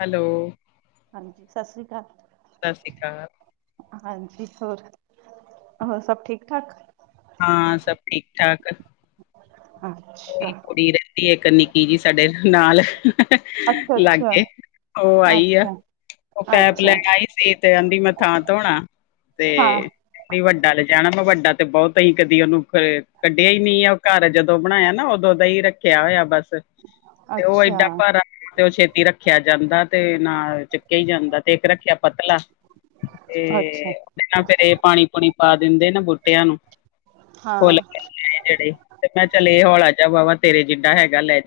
Hello ਹਾਂਜੀ ਸਤਿ ਸ਼੍ਰੀ ਅਕਾਲ ਸਤਿ ਸ਼੍ਰੀ ਅਕਾਲ ਹਾਂਜੀ ਹੋਰ ਹੋਰ ਸਭ ਠੀਕ ਠਾਕ ਹਾਂ ਸਭ ਠੀਕ-ਠਾਕ ਅਭੀ ਫੋਨ ਕਰਤੇ ਹ ਭਗਵਾਨ ਕੋ ਕੀ ਬਾਰਿਸ਼ ਕਰਦ ਅੱਛਾ ਕੁੜੀ ਰਹਿੰਦੀ ਇੱਕ ਨਿਕੀ ਜੀ ਸਾਡੇ ਨਾਲ ਅੱਛਾ ਲਾਗੇ ਉਹ ਆਈ ਆ ਅੱਛਾ ਅੱਛਾ ਅੱਛਾ ਦੀ ਮੈਂ ਥਾਂ ਧੋਣਾ ਤੇ ਹਾਂ ਨਹੀਂ ਵੱਡਾ ਲਜਾਣਾ ਮੈਂ ਵੱਡਾ ਤੇ ਬਹੁਤ ਹੀ ਕਦੀ ਉਹਨੂੰ ਕੱਢਿਆ ਹੀ ਨਹੀਂ ਉਹ ਘਰ ਜਦੋਂ ਰੱਖਿਆ ਹੋਇਆ ਬਸ ਤੇ ਉਹ ਅੱਛਾ ਇਦਾਂ ਭਰ ਛੇਤੀ ਰੱਖਿਆ ਜਾਂਦਾ ਤੇ ਨਾਲ ਕਹੀ ਜਾਂਦਾ ਤੇ ਇੱਕ ਰੱਖਿਆ ਪਤਲਾ ਅੱਛਾ ਫਿਰੇ ਪਾਣੀ ਪਾਣੀ ਪਾ ਦਿੰਦੇ ਨਾ ਬੂਟਿਆਂ ਨੂੰ ਫੁੱਲ ਹਾਂ ਚਲੇ ਹਾਲ ਆਜਾ ਬਾਬਾ ਤੇਰੇ ਜਿਡਾ ਹੈਗਾ ਲੈ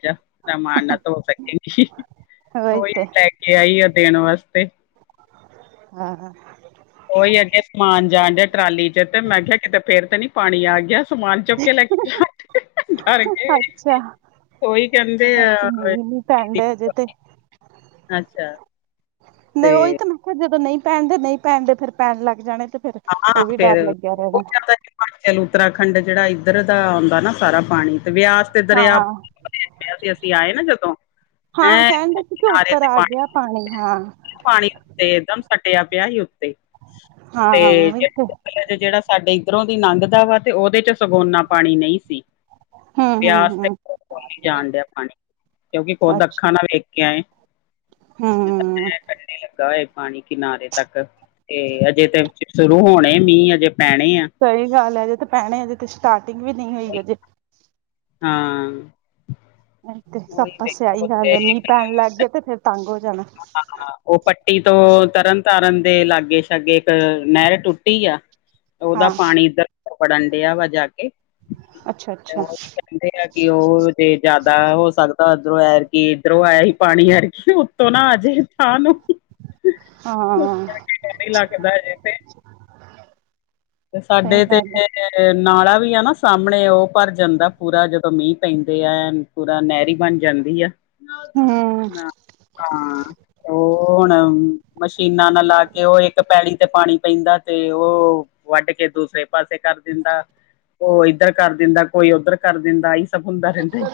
ਮਾਨਾ ਧੋ ਸਕੇ ਵਹੀ ਤੋ ਇਹ ਤੇ ਲੈ ਕੇ ਆਈ ਦੇਣ ਵਾਸਤੇ ਹਮ ਹਮ ਕੋਈ ਐਡੇ ਸਮਾਨ ਜਾਣ ਦੇ ਟਰਾਲੀ ਚ ਤੇ ਮੈਂ ਕਿਹਾ ਕਿਤੇ ਫੇਰ ਤੇ ਨਹੀਂ ਪਾਣੀ ਆ ਗਿਆ ਧਮਾਨ ਚੁੱਕ ਕੇ ਲੈ ਅੱਛਾ ਉਹੀ ਕਹਿੰਦੇ ਮੀਂਹ ਨੀ ਪੈਣ ਡਿਆ ਅਜੇ ਤੇ ਅੱਛਾ ਨਹੀਂ ਤੇ ਪੈਣ ਦੇ ਨਹੀਂ ਪੈਣ ਦੇ ਫਿਰ ਪੈਣ ਲੱਗ ਜਾਣੇ ਉਹ ਵੀ ਡਰ ਲੱਗਿਆ ਚਲੋ ਉੱਤਰਾਖੰਡ ਜਿਹੜਾ ਇਧਰ ਦਾ ਆਉਂਦਾ ਨਾ ਸਾਰਾ ਪਾਣੀ ਤੇ ਵਿਆ ਹਾਂ ਹਾਂ ਸੀ ਅਸੀਂ ਆਏ ਨਾ ਜਦੋਂ ਹਾਂ ਕਹਿਣ ਡੇ ਸੀ ਕਿ ਹੈਂਣੀ ਉੱਪਰ ਆ ਗਿਆ ਪਾਣੀ ਹਾਂ ਪਾਣੀ ਉਤੇ ਇਕ ਦਮ ਸੱਟਿਆ ਪਿਆ ਸੀ, ਉੱਤੇ ਹਾਂ ਤੇ ਉਹੀ ਜੇ ਜਿਹੜਾ ਸਾਡੇ ਇੱਧਰੋਂ ਦੀ ਲੰਘਦਾ ਵਾ, ਤੇ ਉਹਦੇ ਚ ਸਗੋ ਏਨਾ ਪਾਣੀ ਨਹੀਂ ਸੀ। ਹੂੰ ਹੂੰ ਬਿਆਸ ਤੇ ਹੂੰ ਜਾਣ ਡਿਆ ਪਾਣੀ, ਕਿਉਂਕਿ ਖੁਦ ਅੱਛਾ ਅੱਖਾਂ ਨਾ ਵੇਖ ਹੂੰ ਲੱਗਾ ਹੋਏ। ਪਾਣੀ ਸਹੀ ਗੱਲ ਹੈ ਹਜੇ ਤੇ ਪਹਿਣੇ ਹਜੇ ਤੇ ਸਟਾਰਟਿੰਗ ਵੀ ਨਹੀਂ ਹੋਈ ਅਜੇ ਹਾਂ। ਤੇ ਉਹੀ ਸੱਪਾ ਸਿਆਹੀ ਵੇਖੋ ਤੇ ਗੱਲ, ਮੀਂਹ ਪੈਣ ਲੱਗ ਗਏ ਤੇ ਫਿਰਰ ਤੰਗ ਹੋ ਜਾਣਾ, ਉਹ ਪੱਟੀ ਤੋਂ ਤਰਨ ਤਾਰਨ ਦੇ ਲਾਗੇ-ਸ਼ਾਗੇ ਇੱਕ ਨਹਿਰ ਟੁੱਟੀ ਆ। [inaudible] ਉਹਦਾ ਪਾਣੀ ਇੱਧਰ ਵੜਨ ਡਿਆ ਵਾ, ਜਾ ਕੇ ਅੱਛਾ ਤੇ ਅੱਛਾ ਕਹਿੰਦੇ ਆ ਕਿ ਉਹ ਜੇ ਜ਼ਿਆਦਾ ਹੋ ਸਕਦਾ, ਉਧਰੋਂ ਐਰ ਕੀ, ਇੱਧਰੋਂ ਆਇਆ ਹੀ ਪਾਣੀ ਐਰ ਕੀ [inaudible] ਹਾਂ ਸਹੀ ਸਾਡੇ ਤੇ ਗੱਲ ਹੈ ਏਨੇ ਨਾਲਾ ਵੀ ਆ ਨਾ ਸਾਹਮਣੇ ਉਹ ਭਰ ਜਾਂਦਾ ਪੂਰਾ ਜਦੋਂ ਮੀਂਹ ਪੈਂਦੇ ਆ ਪੂਰਾ ਨਹਿਰੀ ਬਣ ਜਾਂਦੀ ਆ ਹਮ ਨਾ ਹਾਂ ਉਹ ਹੁਣ ਮਸ਼ੀਨਾਂ ਨਾ ਲਾ ਕੇ ਉਹ ਇੱਕ ਪੈਲੀ ਤੇ ਪਾਣੀ ਪੈਂਦਾ ਤੇ ਉਹ ਵੱਡ ਕੇ ਦੂਸਰੇ ਪਾਸੇ ਕਰ ਦਿੰਦਾ ਉਹ ਇਧਰ ਕਰ ਦਿੰਦਾ ਕੋਈ ਉਧਰ ਕਰ ਦਿੰਦਾ ਸਭ ਹੁੰਦਾ ਰਹਿੰਦਾ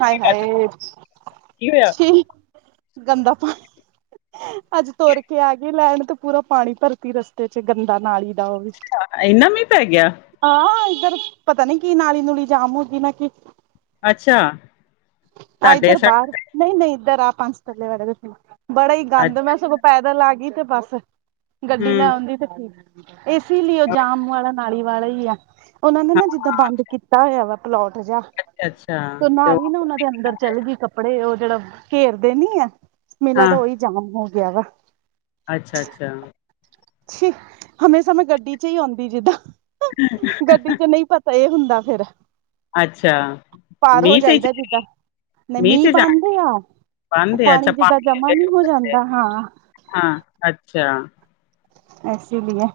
ਹਾਏ ਹਾਏ! ਕੀ ਹੋਇਆ? ਛੀ ਗੰਦਾ ਪਾਣੀ ਅੱਜ ਤੋਰ ਕੇ ਆ ਗਈ ਲੈਣ ਤੇ। ਪੂਰਾ ਪਾਣੀ ਭਰਤੀ, ਰਸਤੇ ਚ ਗੰਦਾ ਨਾਲੀ ਦਾ ਉਹ ਵੀ। ਇਨਾ ਮੀ ਪੈ ਗਿਆ! ਹਾਂ, ਇੱਧਰ ਪਤਾ ਨੀ ਕੀ ਨਾਲੀ-ਨੂਲੀ ਜਾਮ ਹੋਗੀ ਨਾ ਕੀ ਅੱਛਾ। ਆਹ, ਤੁਹਾਡੇ ਇੱਧਰ ਸਾਈਡ ਬਾਹਰ ਨਹੀਂ, ਨਹੀਂ ਏਧਰ [unintelligible] ਵਾਲੇ ਬੜਾ ਹੀ ਗੰਦ ਅੱਛਾ ਮੈਂ ਸਗੋਂ ਪੈਦਲ ਆ ਗਈ ਤੇ ਬਸ, ਗੱਡੀ ਲੈ ਹੂੰ ਆਉਂਦੀ ਤੇ ਠੀਕ ਸੀ। ਇਸਲੀਏ ਜਾਮ ਵਾਲਾ, ਨਾਲੀ ਵਾਲਾ ਹੀ ਆ। ਉਹਨਾਂ ਨੇ ਨਾ, ਜਿੱਦਾਂ ਹਾਂ ਬੰਦ ਕੀਤਾ ਹੋਇਆ ਵਾ ਪਲਾਟ ਜਿਹਾ ਅੱਛਾ ਤੇ ਨਾਲ ਹੀ ਉਹ ਨਾ ਉਹਨਾਂ ਅੰਦਰ ਚੱਲ ਗਈ ਕੱਪੜੇ ਉਹ ਜਿਹੜਾ ਘੇਰਦੇ ਨੀ ਆ, ਮੇਲਾ ਤਾਂ ਉਹੀ ਜਾਮ ਹੋ ਗਿਆ ਵਾ। ਅੱਛਾ-ਅੱਛਾ। ਹਮੇਸ਼ਾ ਮੈਂ ਗੱਡੀ ਚ ਹੀ ਆਉਂਦੀ ਜਿੱਦਾਂ [unintelligible] ਗੱਡੀ ਚ ਨਹੀਂ ਪਤਾ ਇਹ ਹੁੰਦਾ ਫਿਰ ਅੱਛਾ ਪਾਰ ਹੋ ਮੀਂਹ ਚ ਜਾਈਦਾ ਜਿੱਦਾਂ ਨਹੀਂ ਚ ਮੀਂਹ ਜਾਣ ਬਾਂਦੇ ਆ ਉਹ ਪਾਂਦੇ ਆ, ਅੱਛਾ ਪਾਣੀ ਜਿੱਦਾਂ ਜਮਾ ਨਹੀਂ ਹੋ ਜਾਂਦਾ ਹਾਂ। ਹਾਂ, ਅੱਛਾ। ਇਸੇ ਲੀਏ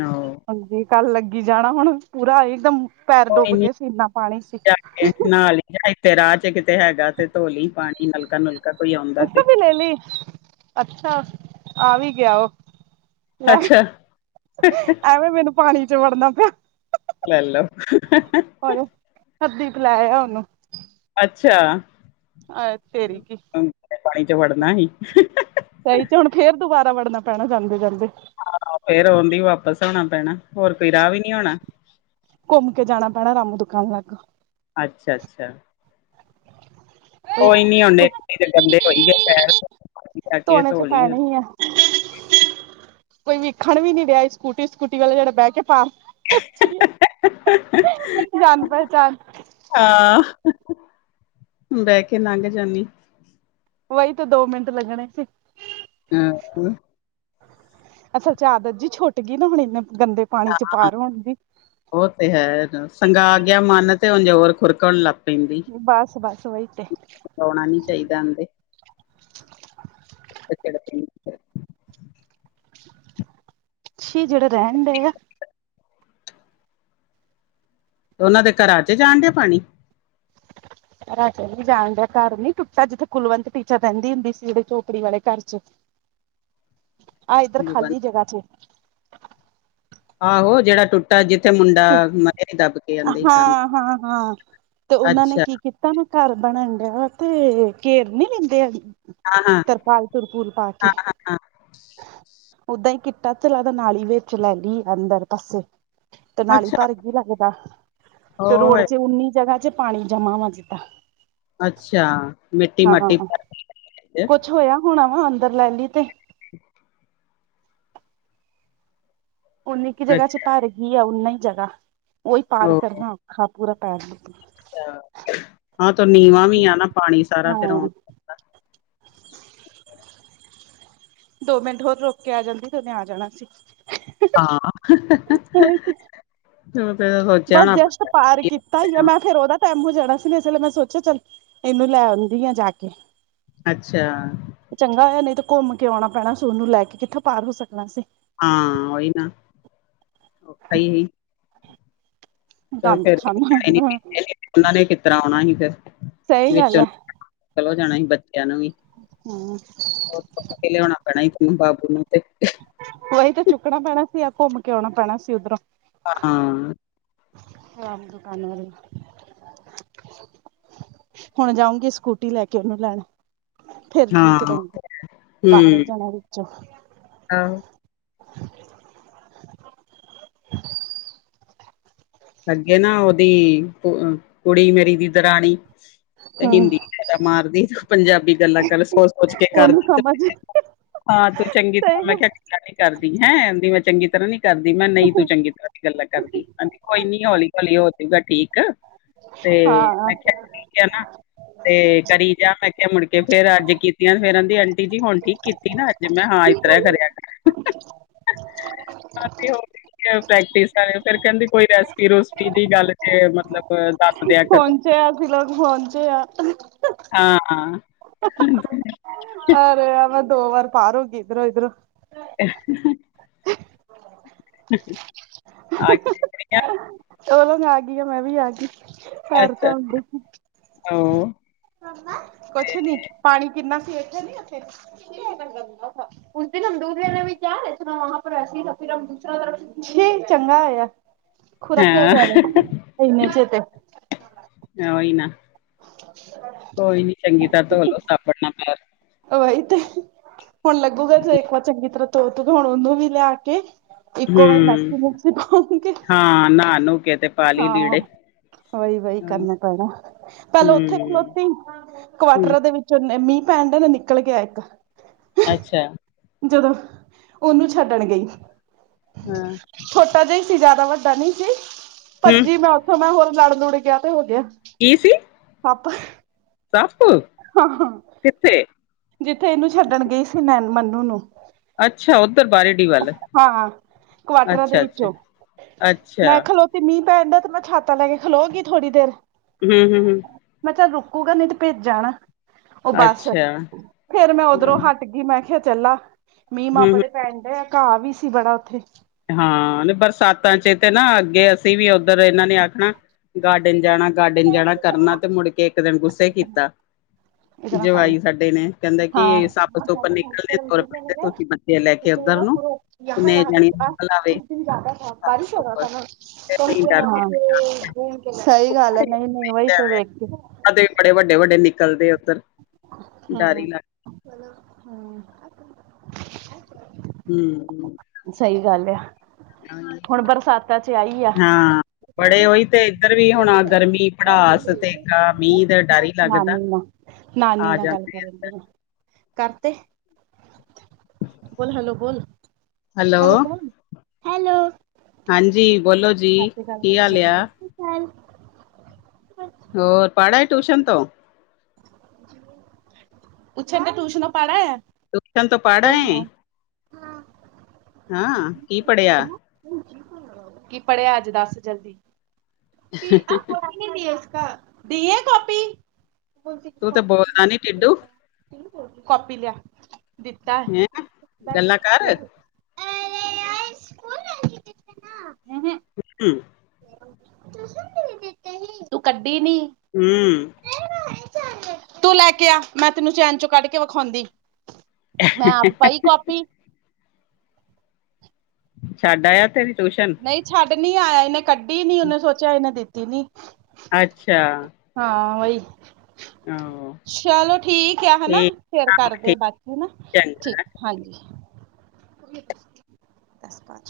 ਆਹੋ! ਹਾਂਜੀ, ਡਰ ਲੱਗੀ ਜਾਣਾ। ਹੁਣ ਪੂਰਾ ਇਕਦਮ ਪੈਰ ਕੋਈ ਡੁੱਬ ਨੀ ਕੇ ਸੀ, ਇੰਨਾ ਪਾਣੀ ਸੀ। ਜਾ ਨਾਲ ਹੀ ਜਾਂ ਇੱਥੇ ਰਾਹ ਚ ਕਿਤੇ ਹੈਗਾ? ਤੇ ਧੋਲੀ ਪਾਣੀ ਨਲਕਾ ਨੂੰ ਉਸ ਤੋ ਵੀ ਲੈ ਲੀ, ਅੱਛਾ! ਆ ਵੀ ਗਿਆ ਉਹ ਲੈ, ਅੱਛਾ ਐਵੇਂ ਮੈਨੂੰ ਪਾਣੀ ਚ ਵੜਨਾ ਪਿਆ। ਲੇਲੋ [unintelligible] [inaudible] ਅੱਛਾ, ਅ ਤੇਰੀ ਕੀ ਪਾਣੀ ਚ ਵੜਨਾ ਹੀ। ਸਈ ਚ ਹੁਣ ਫੇਰ ਦੁਬਾਰਾ ਵੜਨਾ ਪੈਣਾ ਜਾਂਦੇ, ਜਾਂਦੇ। ਫੇਰ ਓਨਾ ਵਾਪਿਸ ਆਣਾ ਪੈਣਾ, ਹੋਰ ਕੋਈ ਰਾਹ ਵੀ ਨਹੀਂ ਹੋਣਾ। ਘੁੰਮ ਕੇ ਜਾਣਾ ਪੈਣਾ। ਰਾਮੂ ਦੁਕਾਨ ਲੱਗ। ਅੱਛਾ ਅੱਛਾ। ਕੋਈ ਨੀ ਹੁਣ ਇਥੇ ਤੇ ਗੰਦੇ ਹੋਈ ਗਏ ਪੈਰ ਜਾ ਕੇ ਧੋਣੇ ਤੇ ਧੋ ਲਈ ਪੈਣੇ ਹੀ ਆ। ਕੋਈ ਵੇਖਣ ਵੀ ਨੀ ਰਿਹਾ। ਸਕੂਟੀ ਸਕੂਟੀ ਵਾਲੇ ਜਿਹੜਾ ਬਹਿ ਕੇ ਪਾ। ਜਾਣ ਪਹਿਚਾਣ। ਆਹ ਬਹਿ ਕੇ ਲੰਘ ਜਾਂਣੀ। ਵਹੀ ਤੇ ਦੋ ਮਿੰਟ ਲੱਗਣੇ ਸੀ। ਹਾਂ ਅੱਛਾ ਆਦਤ ਜੀ ਛੁੱਟ ਗਈ। ਨਾ ਹੁਣ ਇਨੇ ਗੰਦੇ ਪਾਣੀ ਚ ਪਾਰ ਹੋਣ ਜ। ਸੰਗਾ ਆ ਗਿਆ। ਮਨ ਤੇ ਹੁਣ ਜ਼ਰ ਖੁਰਕਣ ਲੱਗ। ਬੱਸ ਬੱਸ। ਵਹੀ ਤੇ। ਲਉਣਾ ਨੀ ਚਾਹੀਦਾ। ਕਿਚੜ ਤੋਂ। ਛ ਜਿਹੜਾ ਰਹਿਣ ਡ ਆ। ਤੇ ਉਹਨਾਂ ਦੇ ਘਰਾਂ 'ਚ ਜਾਣ ਡਿਆ ਪਾਣੀ। ਰਾਜਾ ਜਾਣ ਦੀਆ। ਘਰ ਨੀ ਟੁੱਟਾ। ਜਿੱਥੇ ਕੁਲਵੰਤ ਟੀਚਾ ਰਹਿੰਦੀ ਹੁੰਦੀ ਸੀ। ਜਿਹੇਝੋਪੜ ਵਾਲੇ ਘਰ '। ਆਹ, ਇੱਧਰ ਗਲੂਬੰਦ। ਖਾਲੀ ਜਗ੍ਹਾ ਚ ਆਹੋ, ਜਿਹੜਾ ਟੁੱਟ ਤਾਂ ਜਿੱਥੇ ਮੁੰਡਾ ਮਰੇ, ਦੱਬ ਕੇ ਆਂਦੇ ਕੰ ਹਾਂ ਅੱਛਾ। ਕਿਤਾ ਨਾ, ਘਰ ਬਣਨ ਡਿਆ ਵਾ ਤੇ ਘੇਰ ਨੀ ਲੈਂਦੇ। ਹਾਂ ਹਾਂ ਤਰਪਾਲ-ਤਰਪੂਲ ਪਾ ਕੇ। ਓਦਾਂ ਹੀ ਕਿੱਟਾ ਚਲਾ ਦਾ, ਨਾਲੀ ਵਿੱਚ ਲੈ ਲਈ ਅੰਦਰ ਪਾਸੇ। ਤੇ ਹਾਂ ਨਾਲੀ ਅੱਛਾ ਭਰ ਗਈ ਲੱਗਦਾ, ਤੇ ਉਹ ਰੋਡ ਚ ਉਨੀ ਜਗ੍ਹਾ ਚ ਪਾਣੀ ਜਮਾ ਹੋ ਦਿੱਤਾ। ਅੱਛਾ। ਮਿੱਟੀ ਹਾਂ। ਮਾਟੀ ਕੁਛ ਹੋਇਆ ਹੁਣਾ। ਵਾ ਅੰਦਰ ਲੈ ਲਈ ਤੇ। ਉਨੀ ਇੱਕ ਜਗ੍ਹਾ ਚ ਅੱਛਾ ਭਰ ਗਿਆ ਓਨਾ ਹੀ ਜਗ੍ਹਾ ਉਹੀ ਪਾਰ ਉਹ ਕਰਨਾ ਔਖਾ। ਪੂਰਾ ਪੈਰ ਲ। ਹਾਂ। ਤੇ ਨੀਵਾਂ ਵੀ ਆ ਨਾ। ਪਾਣੀ ਸਾਰਾ ਹਾਂ ਫਿਰ ਆਉਣ। ਦੋ ਮਿੰਟ ਹੋਰ ਰੋਕ ਕੇ ਆ ਜਾਂਦੀ ਤੇ। ਫਿਰ ਮੈਂ ਆ ਜਾਣਾ ਸੀ। ਹਾਂ। ਤੂੰ ਤੇ ਫਿਰ ਸੋਚਿਆ ਬਸ ਹੋਣਾ। ਜਸਟ ਪਾਰ ਆਪਣੇ ਕੀਤਾ ਹੀ ਆ। ਮੈਂ ਫਿਰ ਉਹਦਾ ਟਾਈਮ ਹੋ ਜਾਣਾ ਸੀ ਨਾ। ਇਸ ਵੇਲੇ ਮੈਂ ਸੋਚਿਆ ਚੱਲ। ਇਹਨੂੰ ਲੈ ਆਉਂਦੀ ਆ ਜਾ ਕੇ। ਅੱਛਾ। ਚੰਗਾ ਹੋਇਆ। ਨਹੀਂ ਤੇ ਘੁੰਮ ਕੇ ਆਉਣਾ ਪੈਣਾ ਸੀ। ਉਹਨੂੰ ਲੈ ਕੇ ਕਿੱਥੋਂ ਪਾਰ ਹੋ ਸਕਣਾ ਸੀ। ਹਾਂ। ਉਹੀ ਨਾ। ਔਖਾ ਹੀ ਸੀ। ਚਲ ਗੰਦ ਫਰ। ਖਾਨਾ ਉਹਨਾਂ ਨੇ ਕਿਸ ਤਰ੍ਹਾਂ ਆਉਣਾ ਸੀ ਫਿਰ। ਸਹੀ ਗੱਲ ਵਿੱਚੋਂ ਹੈ ਮੁਸ਼ਕਲ ਹੋ ਜਾਣਾ ਸੀ। ਬੱਚਿਆਂ ਨੂੰ ਵੀ ਹਮ ਲਿਆਣਾ। ਤੇ ਬਾਬੂ ਨੂੰ। ਵਹੀ ਤਾਂ ਚੁੱਕਣਾ ਪੈਣਾ ਸੀ। ਜਾਂ ਘੁੰਮ ਕੇ ਆਉਣਾ ਪੈਣਾ ਸੀ ਉੱਧਰੋਂ। ਹਾਂ। ਨਵਾਂ ਦੁਕਾਨਦਾਰ। ਹੁਣ ਜਾਊਂਗੀ। ਸਕੂਟੀ ਲੈ ਕੇ ਉਹਨੂੰ ਲੈਣ। ਫੇਿਰ ਠੀਕ ਹਾਂ ਰਹੂਗੀ। ਪਾਰ ਹੋ ਜਾਣਾ ਵਿੱਚੋਂ। ਹਾਂ। ਅੱਗੇ ਨਾ ਉਹਦੀ ਕੁੜੀ। ਮੇਰੀ ਦੀ ਦਰਾਣੀ। ਤੇ ਹਮ ਹਿੰਦੀ ਜ਼ਿਆਦਾ ਮਾਰਦੀ। ਪੰਜਾਬੀ ਗੱਲਾਂ ਕਰ। ਸੋਚ- ਸੋਚ ਕੇ ਉਹਨੂੰ ਕਰਦੀ। ਸਮਝ ਹਾਂ। ਤੂੰ ਚੰਗੀ ਸਹੀ ਤਰ੍ਹਾਂ। ਮੈਂ ਗੱਲ ਕਿਹਾੱਲ ਨੀ ਕਰਦੀ। ਹੈਂ ਕਦੀ ਮੈਂ ਚੰਗੀ ਤਰ੍ਹਾਂ ਨੀ ਕਰਦੀ ਮੈਂ ਨਹੀਂ ਤੂੰ ਚੰਗੀ ਤਰ੍ਹਾਂ। ਗੱਲਾਂ ਕਰਦੀ। ਹਾਂਜੀ। ਕੋਈ ਨਹੀ। ਹੌਲੀ-ਹੌਲੀ ਜਾਵੇਗੀ। ਠੀਕ। ਤੇ ਹਾਂ ਮੈਂ ਕਿਹਾ। ਨਾ ਤੇ ਕਰੀ ਜਾ। ਮੈਂ ਕਿਹਾ। ਮੁੜ ਕੇ ਫੇਰ ਅੱਜ ਕੀਤੀਆਂ। ਫੇਰ ਕਹਿੰਦੀ ਆਂਟੀ ਜੀ ਹੁਣ ਠੀਕ ਕੀਤੀ। ਨਾ ਅ ਜੇ ਮੈਂ ਹਾਂ। ਇਸਤਰਰ ਕਰਰਿਆ। ਹ। ਹਾਂ ਤੇ ਹੋਰ ਪ੍ਰੈਕਟਿਸ ਆ। ਫਿਰ ਕਹਿੰਦੀ। ਕੋਈ ਰੈਸਪੀ ਰੂਸਪੀ ਦੀ ਗੱਲ ਤੇ ਮਤਲਬ ਦੱਸ। ਦਿਆ ਕਰੋ ਪਹੁੰਚੇ ਆ। ਅਸੀਂ ਲੋਕ ਪਹੁੰਚੇ ਆ। ਹਾਂ-ਹਾਂ। ਅਰੇ ਆ ਮ ਦੋ ਵਾਰ ਪਾਰਗੀਰੋ ਅ [unintelligible] ਹਾਂ ਚਲੋ ਮੈਂ ਆ ਗਈ ਆ। ਮੈਂ ਵੀ ਆ ਗੀ ਅੱਛਾ ਅ ਹਾਂ। ਹਦਾ ਕੋਛ ਨੀ ਪਾਣੀ ਕਿੰਨਾ ਸੀ, ਇਥੇ ਨ ਉਸ ਦਿਨ ਹਮ ਦੂਸਰੇ ਨੇ ਵੀ ਕਿਹਾਿਆ [unintelligible] ਲ ਚ ਪਰ ਵੈਸੇ ਤਾਂ ਫਿਰ, ਦੂਸਰਾ ਤਰ ਚੰਗਾ ਯਾਰ ਹੋਏਆ ਖੁਰਾ ਕੇ ਹੋ ਹਾਂ ਜਾਣੇ, ਇਨੇ ਚਿਰਦੇ ਏਹੋ ਈ ਨਾ ਕੋਈ ਨੀ ਚੰਗੀ ਤਰਾ ਧੋਲੋ ਸੱਬਨ ਨਾਲ ਪੈਰ ਹੀ ਤੇ ਹੁਣ ਲੱਗੂਗਾ। ਜ ਇੱਕ ਵਾਰ ਚੰਗੀ ਤਰ੍ਹਾਂ ਤੋਤੂਗਾ। ਹੁਣ ਉਹਨੂੰ ਵੀ ਲਿਆ ਕੇ। ਇੱਕੋ ਵਾਰ ਹਮ ਮੈਕਸੀ ਮੁਕਸੀ ਪਾਉਂਗੇ ਹਾਂ। ਨਹਾ ਨ। ਕੇਤੇ ਪਾੀ ਲਏ। ਵਹੀ-ਵਹੀ ਕਰਨਾ ਪੈਣਾ। ਪਹਿਲ ਉੱਥੇ ਹੂੰ, ਖਲੋਤੀ ਹੂੰ ਕੁਆਰਟਰ ਦੇ ਵਿੱਚ। ਚ ਮੀਂਹ ਪੈਣ ਤੋਂ ਨਿਕਲ ਗਿਆ ਇੱਕ। ਅੱਛਾ। ਜਦੋਂ ਉਹਨੂੰ ਛੱਡਣ ਗਈ। ਹੈਂ ਜ ਸੀ ਜਿਆਦਾ ਵੱਡਾ ਨਹੀ ਸੀ। ਹੂੰ ਭੱਜੀ ਮੈਂ ਉੱਥੋਂ ਮੈਂ ਹੋਰ ਲੜ ਲੁੜ ਗਿਆ ਤੇ ਹੋ ਗਿਆ। ਈ ਸੀ। ਪਾਪ ਦਸ ਕੁ ਹਾਂ ਹਾਂ ਜਿੱਥੇ ਇਹਨੂੰ ਛੱਡਣ ਗਈ ਸੀ, ਮੈ ਮਨੂੰ ਨੂੰ। ਅੱਛਾ! ਉੱਧਰ ਬਾਰੇ ਹਾਂ ਕੁਆਟਰਾਂ ਦੇ ਅੱਛਾ, ਵਿੱਚੋਂ ਅੱਛਾ ਮੈਂ ਖਲੋ ਤੇ ਮੀਂਹ ਪੈਣਦਾ ਤੇ ਮੈਂ ਛਾਤਾ ਲੈ ਕੇ ਖਲੋਗੀ ਥੋੜ੍ਹੀ ਦੇਰ। ਹਂ-ਹਂ ਹਂ ਮੈਂ ਚੱਲ ਰੁਕੂਗਾ ਨਹੀਂ ਤੇ ਭੇਜ ਜਾਣਾ। ਉਹ ਬੱਸ ਅੱਛਾ ਫੇਰ ਮੈਂ ਹਾਂ, ਉਧਰੋਂ ਹਟ ਲੱਗੀ ਮੈਂ ਕਿਹਾ ਚੱਲਾ, ਮੀਹ-ਮਾਂਹ ਹੂੰ, ਹੂੰ ਬੜੇ ਪੈਣ ਡਏ ਹਾਂ, ਬਰਸਾਤਾਂ ਚ ਤੇ ਨਾ ਅੱਗੇ ਅਸੀਂ ਵੀ ਉੱਧਰ ਇਹਨਾਂ ਨੇ ਆਖਣਾ! ਗਾਰਡਨ ਜਾਣਾ, ਗਾਰਡਨ ਜਾਣਾ ਕਰਨਾ ਤੇ ਮੁੜ ਕੇ ਇੱਕ ਦਿਨ ਗੁੱਸੇ ਕੀਤਾ। ਇਹਦੇ ਨਾਲ ਪਾਣੀ ਜਵਾਈ ਸਾਡੇ ਨੇ, ਕਹਿੰਦੇ ਹਾਂ ਕਿ ਸੱਪ ਸੁੱਪ ਨਿਕਲਣੇ ਦ ਰੁਪਏ, ਤੁਸੀਂ ਬੱਚੇ ਲੈ ਕੇ ਤੁਰ ਪੈਂਦੇ ਉੱਧਰ ਨੂੰ। ਕਿੰਨੇ ਯਹਾਂ-ਯਹਾਂ ਤੱਕ ਆ, ਜਾਣੀਆਂ ਲਾਵੇ ਕੁਛ ਦਿਨ ਜ਼ਿਆਦਾ ਥ ਬਾਰਿਸ਼ ਹੋ ਰਹਾ ਥਾ ਨਾ। ਫਿਰ ਨਹੀਂ ਡਰਦੇ ਸਹੀ ਗੱਲ ਹੈ। ਨਹੀਂ ਨ ਤੇ ਵੇਖ ਕੇ ਦੇ ਬੜੇ ਵੱਡੇ-ਵੱਡੇ ਨਿਕਲਦੇ ਆ, ਉੱਧਰ ਡਰ ਹਮ, ਹੀ ਲੱਗ ਹਮ ਹਮ, ਗੱਲ ਆ ਹਮ ਹੁਣ ਬਰਸਾਤਾਂ ਚ ਆਈ ਆ। ਹਾਂ ਬੜੇ ਉਹੀ ਤੇ ਇੱਧਰ ਵੀ ਹੁਣ ਗਰਮੀ ਪੜਾਸ ਤੇਖਾ ਮੀਂਹ ਦਾ ਡਰ ਈ ਲੱਗਦਾ। ਨਾਨੀ ਨਾਲ ਨਾਨੀ ਆ ਨਾਲ ਗੱਲ ਜਾਂਦੇ ਕਰਨ ਇੱਧਰ। ਦੀ ਆ, ਕਰ ਤੇ ਬੋਲ ਹੈਲੋ, ਬੋਲ। ਹੈਲੋ ਹੈਲੋੋ, ਹੈਲੋ ਹਾਂਜੀ। ਬੋਲੋ ਜੀ, ਕੀ ਹਾਲੀਆ? ਹਨ ਹੋਰ ਪੜ੍ਹ ਆਏ। ਟਿਊਸ਼ਨ ਤੋਂ ਪੁੱਛਣ ਦਏ, ਟਊਸ਼ਨੋ ਪੜ੍ਹਾ ਆਇਆ? ਪੁਸ਼ਪ ਤੋਂ ਫੜ ਬੋਲ ਆਏ। ਹਾਂ ਹਾਂ। ਕੀ ਪੜ੍ਹਿਆ? ਕੀ ਪੜ੍ਹਿਆ ਅੱਜ ਦੱਸ ਜਲਦੀ ਦੀਏ ਕਾਪੀ ਤੂੰ ਤੇ ਬੋਲਦਾ ਨੀ ਟਿੱਡੂ ਕਾਪੀ ਲਿਆ, ਦਿੱਤਾ ਹੈਂ ਗੱਲਾਂ ਕਰ ਹ [inaudible] ਤੁਸੀ ਮੇਰੇ ਬੇਟੇ ਹੀ ਕੱਢੀ ਨੀ ਹੂੰ, ਤੂੰ ਲੈ ਕੇ ਆ, ਮੈਂ ਤੈਨੂੰ ਚੈਨ ਚੋਂ ਕੱਢ ਕੇ ਵਿਖਾਉਂਦੀ, ਮੈਂ ਆਪ ਪਾਈ ਕਾਪੀ ਛੱਡ ਆਇਆ ਤੇਰੀ ਟੂਸ਼ਨ ਨਹੀਂ ਛੱਡ ਨੀ ਆਇਆ ਇਹਨੇ ਕੱਢੀ ਨੀ ਉਹਨੇ ਸੋਚਿਆ ਇਹਨੇ ਦਿੱਤੀ ਨੀ ਅੱਛਾ, ਹਾਂ ਵਈ। ਆਹੋ ਚਾਲੋ ਠੀਕ ਆ। ਹਨਾ, ਠੀਕ ਫੇਰ ਆਹੋ ਕਰਦੇ ਠੀਕ ਬਾਦ ਚ। ਚੰਗਾ ਠੀਕ ਹਾਂਜੀ। ਦਸ ਪਾ